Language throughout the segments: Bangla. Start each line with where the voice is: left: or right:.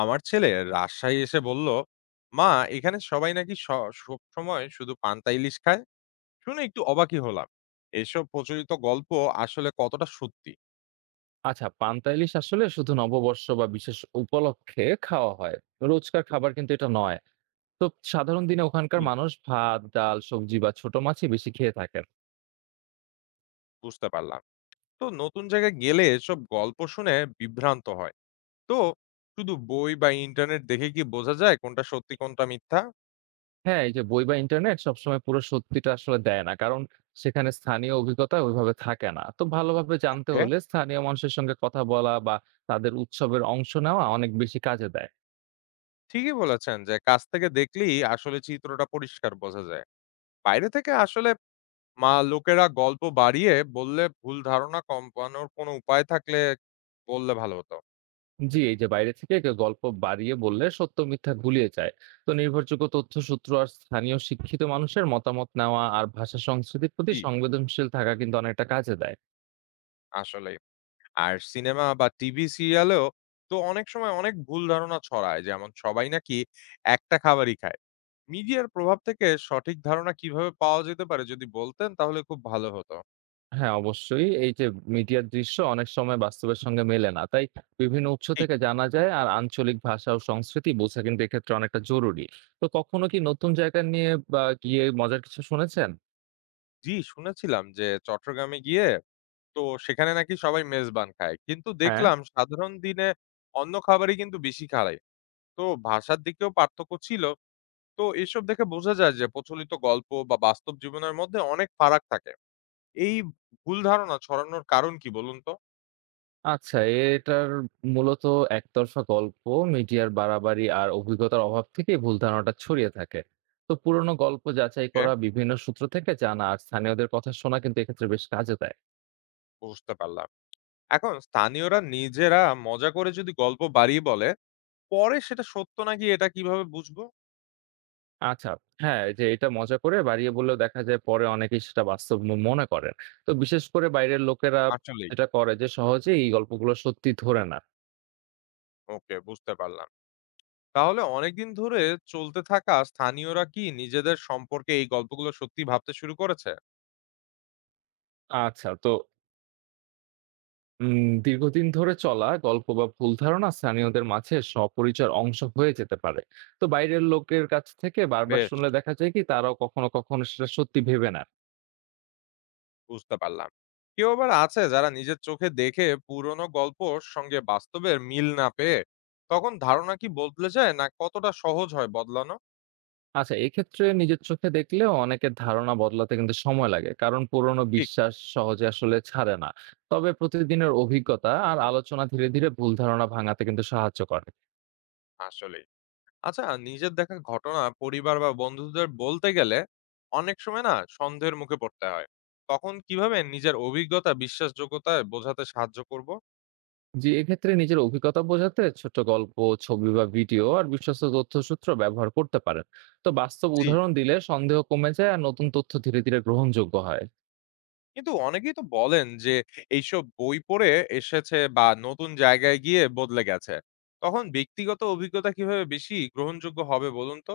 left: আমার ছেলে রাজশাহী এসে বলল, মা এখানে সবাই নাকি সবসময় শুধু পান্তা ইলিশ খায়। শুনে একটু অবাকই হলাম, এসব প্রচলিত গল্প আসলে কতটা সত্যি।
right: আচ্ছা, পান্তা ইলিশ আসলে শুধু নববর্ষ বা বিশেষ উপলক্ষে খাওয়া হয়। রোজকার খাবার কিন্তু এটা নয়। তো সাধারণ দিনে ওখানকার
left: কি
right: মানুষ ভাত, ডাল, সবজি বা ছোট মাছই বেশি খেয়ে থাকেন।
left: বুঝতে পারলাম, তো নতুন জায়গায় গেলে এসব গল্প শুনে বিভ্রান্ত হয়। তো শুধু বই বা ইন্টারনেট দেখে কি বোঝা যায় কোনটা সত্যি কোনটা মিথ্যা?
right: হ্যাঁ, এই যে বই বা ইন্টারনেট সবসময় পুরো সত্যিটা আসলে দেয় না। কারণ সেখানে স্থানীয় অভিজ্ঞতা ওইভাবে থাকে না। তো ভালোভাবে জানতে
left: হ্যাঁ,
right: হলে স্থানীয় মানুষের সঙ্গে কথা বলা বা তাদের উৎসবের অংশ নেওয়া অনেক বেশি কাজে দেয়।
left: ঠিকই বলেছেন যে কাছ থেকে দেখলেই আসলে চিত্রটা পরিষ্কার বোঝা যায়। বাইরে থেকে আসলে মা লোকেরা গল্প বাড়িয়ে বললে ভুল ধারণা কমানোর কোনো উপায় থাকলে বললে ভালো হতো।
right: জি, এই যে বাইরে থেকে একটা গল্প বাড়িয়ে বললে সত্য মিথ্যা গুলিয়ে যায়। তো নির্ভরযোগ্য তথ্যসূত্র আর স্থানীয় শিক্ষিত মানুষের মতামত নেওয়া আর ভাষা সংস্কৃতির প্রতি
left: কি
right: সংবেদনশীল থাকা কিন্তু অনেকটা কাজে দেয়।
left: আসলে? আর সিনেমা বা টিভি সিরিয়ালেও তো অনেক সময় অনেক ভুল ধারণা ছড়ায়। যেমন সবাই নাকি একটা খাবারই খায়। মিডিয়ার প্রভাব থেকে সঠিক ধারণা কিভাবে পাওয়া যেতে পারে যদি বলতেন তাহলে খুব ভালো হতো।
right: হ্যাঁ, অবশ্যই। এই যে মিডিয়ার দৃশ্য অনেক সময় বাস্তবের সঙ্গে মেলে না, তাই বিভিন্ন উৎস
left: ঠিক।
right: থেকে জানা যায় আর আঞ্চলিক ভাষা ও সংস্কৃতি বোঝা কিন্তু এক্ষেত্রে অনেকটা জরুরি। তো কখনো কি নতুন জায়গা নিয়ে বা গিয়ে মজার কিছু শুনেছেন?
left: জি, শুনেছিলাম যে চট্টগ্রামে গিয়ে তো সেখানে নাকি সবাই মেজবান খায়। কিন্তু
right: হ্যাঁ।
left: দেখলাম সাধারণ দিনে অন্য খাবারই কিন্তু বেশি খায়। তো ভাষার দিকেও পার্থক্য ছিল। তো এসব দেখে বোঝা যায় যে প্রচলিত গল্প বা বাস্তব জীবনের মধ্যে অনেক ফারাক থাকে। এই ভুল ধারণা ছড়ানোর কারণ কি বলুন তো?
right: আচ্ছা, এটার মূলত একতরফা গল্প, মিডিয়ার বাড়াবাড়ি আর অভিজ্ঞতার অভাব থেকেই ভুল ধারণাটা ছড়িয়ে থাকে। তো পুরনো গল্প যাচাই
left: ওকে,
right: করা, বিভিন্ন সূত্র থেকে জানা আর স্থানীয়দের কথা শোনা কিন্তু এক্ষেত্রে বেশ কাজে দেয়।
left: বুঝতে পারলাম। এখন স্থানীয়রা নিজেরা মজা করে যদি গল্প বাড়িয়ে বলে, পরে সেটা সত্য নাকি এটা কিভাবে বুঝবো?
right: আচ্ছা, হ্যাঁ, এই যে এটা মজা করে বাড়িয়ে বললেও দেখা যায় পরে অনেকেই সেটা বাস্তব মনে করেন। তো বিশেষ করে বাইরের লোকেরা
left: আসলেই।
right: যেটা করে যে সহজেই এই গল্পগুলো সত্যি ধরে না।
left: ওকে, বুঝতে পারলাম। তাহলে অনেকদিন ধরে চলতে থাকা স্থানীয়রা কি নিজেদের সম্পর্কে এই গল্পগুলো সত্যি ভাবতে শুরু করেছে?
right: আচ্ছা, তো দীর্ঘদিন ধরে চলা গল্প বা ভুল ধারণা স্থানীয়দের মাঝে স্বপরিচয়ের অংশ হয়ে যেতে পারে। তো বাইরের লোকের কাছ থেকে বারবার
left: বেশ,
right: শুনলে দেখা যায় কি তারাও কখনো কখনো সেটা সত্যি ভেবে নেন।
left: বুঝতে পারলাম। কেউ আবার আছে যারা নিজের চোখে দেখে পুরনো গল্পর সঙ্গে বাস্তবের মিল না পেয়ে, তখন ধারণা কি বদলে যায় না, কতটা সহজ হয় বদলানো?
right: আচ্ছা, এক্ষেত্রে নিজের চোখে দেখলেও অনেকের ধারণা বদলাতে কিন্তু সময় লাগে, কারণ পুরনো
left: ঠিক।
right: বিশ্বাস সহজে আসলে ছাড়ে না। তবে প্রতিদিনের অভিজ্ঞতা আর আলোচনা ধীরে ধীরে ভুল ধারণা ভাঙাতে কিন্তু সাহায্য করে।
left: আসলে, আচ্ছা, নিজের দেখা ঘটনা পরিবার বা বন্ধুদের বলতে গেলে অনেক সময় না সন্দেহের মুখে পড়তে হয়। তখন কিভাবে নিজের অভিজ্ঞতা বিশ্বাসযোগ্যতায় বোঝাতে সাহায্য করব?
right: জি, এক্ষেত্রে নিজের অভিজ্ঞতা বোঝাতে ছোট গল্প, ছবি বা ভিডিও আর বিশ্বস্ত তথ্যসূত্র ব্যবহার করতে পারেন। তো বাস্তব
left: জি,
right: উদাহরণ দিলে সন্দেহ কমে যায় আর নতুন তথ্য ধীরে ধীরে গ্রহণযোগ্য হয়।
left: কিন্তু অনেকেই তো বলেন যে এইসব বই পড়ে এসেছে বা নতুন জায়গায় গিয়ে বদলে গেছে। তখন ব্যক্তিগত অভিজ্ঞতা কিভাবে বেশি গ্রহণযোগ্য হবে বলুন তো?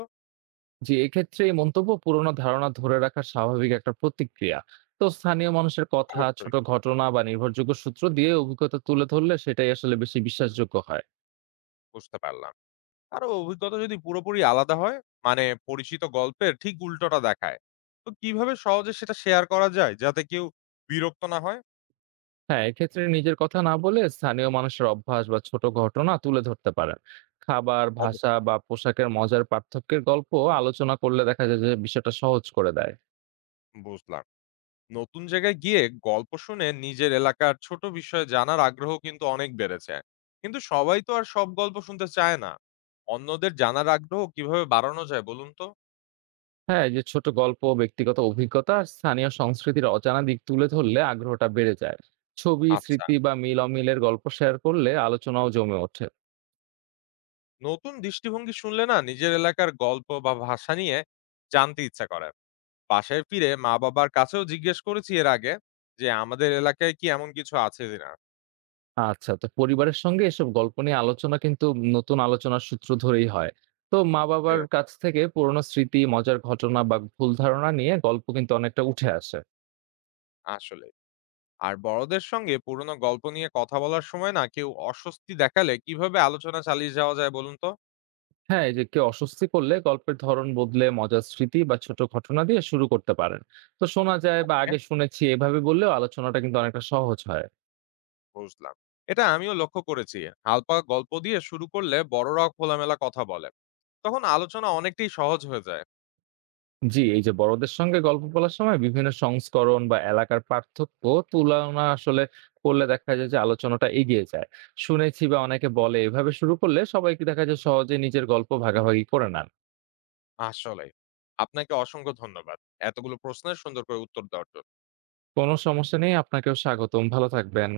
right: জি, এক্ষেত্রে এই মন্তব্য পুরনো ধারণা ধরে রাখার স্বাভাবিক একটা প্রতিক্রিয়া। তো স্থানীয় মানুষের কথা,
left: অবশ্যই।
right: ছোট ঘটনা বা নির্ভরযোগ্য সূত্র দিয়ে অভিজ্ঞতা তুলে ধরলে সেটাই আসলে বেশি বিশ্বাসযোগ্য হয়।
left: বুঝতে পারলাম। আরো অভিজ্ঞতা যদি পুরোপুরি আলাদা হয়, মানে পরিচিত গল্পের ঠিক উল্টোটা দেখায়। তো কিভাবে সহজে সেটা শেয়ার করা যায় যাতে কেউ বিরক্ত না হয়?
right: হ্যাঁ, এক্ষেত্রে নিজের কথা না বলে স্থানীয় মানুষের অভ্যাস বা ছোট ঘটনা তুলে ধরতে পারেন। খাবার, ভাষা
left: অবশ্যই।
right: বা পোশাকের মজার পার্থক্যের গল্প আলোচনা করলে দেখা যায় যে বিষয়টা সহজ করে দেয়।
left: বুঝলাম। নতুন জায়গায় গিয়ে গল্প শুনে নিজের এলাকার ছোট বিষয়ে জানার আগ্রহ কিন্তু অনেক বেড়েছে। কিন্তু সবাই তো আর সব গল্প শুনতে চায় না। অন্যদের জানার আগ্রহ কিভাবে বাড়ানো যায় বলুন তো?
right: হ্যাঁ, এই যে ছোট গল্প, ব্যক্তিগত অভিজ্ঞতা আর স্থানীয় সংস্কৃতির অজানা দিক তুলে ধরলে আগ্রহটা বেড়ে যায়। ছবি,
left: আচ্ছা,
right: স্মৃতি বা মিল-অমিলের গল্প শেয়ার করলে আলোচনাও জমে ওঠে।
left: নতুন দৃষ্টিভঙ্গি শুনলে না নিজের এলাকার গল্প বা ভাষা নিয়ে জানতে ইচ্ছা করে। বাসায় ফিরে মা বাবার কাছেও জিজ্ঞেস করেছি এর আগে যে আমাদের এলাকায় কি এমন কিছু আছে কিনা।
right: আচ্ছা, তো পরিবারের সঙ্গে এসব গল্প নিয়ে আলোচনা কিন্তু নতুন আলোচনার সূত্র ধরেই হয়। তো মা-বাবার
left: বেশ,
right: কাছ থেকে পুরনো স্মৃতি, মজার ঘটনা বা ভুল ধারণা নিয়ে গল্প কিন্তু অনেকটা উঠে আসে।
left: আসলে আর বড়দের সঙ্গে পুরনো গল্প নিয়ে কথা বলার সময় না কেউ অস্বস্তি দেখালে কিভাবে আলোচনা চালিয়ে যাওয়া যায় বলুন তো?
right: হ্যাঁ, এই যে কেউ অস্বস্তি করলে গল্পের ধরন বদলে মজার স্মৃতি বা ছোট ঘটনা দিয়ে শুরু করতে পারেন। তো শোনা যায় বা আগে শুনেছি এভাবে বললেও আলোচনাটা কিন্তু অনেকটা সহজ হয়।
left: বুঝলাম। এটা আমিও লক্ষ্য করেছি। হালকা গল্প দিয়ে শুরু করলে বড়রাও খোলামেলা কথা বলে। তখন আলোচনা অনেকটাই সহজ হয়ে যায়।
right: জি, এই যে বড়দের সঙ্গে গল্প বলার সময় বিভিন্ন সংস্করণ বা এলাকার পার্থক্য তুলনা আসলে করলে দেখা যায় যে আলোচনাটা এগিয়ে যায়। শুনেছি বা অনেকে বলে এভাবে শুরু করলে সবাই দেখা যায় সহজে নিজের গল্প ভাগাভাগি করে নেন।
left: আসলেই। আপনাকে অসংখ্য ধন্যবাদ। এতগুলো প্রশ্নের সুন্দর করে উত্তর দেওয়ার জন্য।
right: কোনো সমস্যা নেই, আপনাকেও স্বাগতম। ভালো থাকবেন।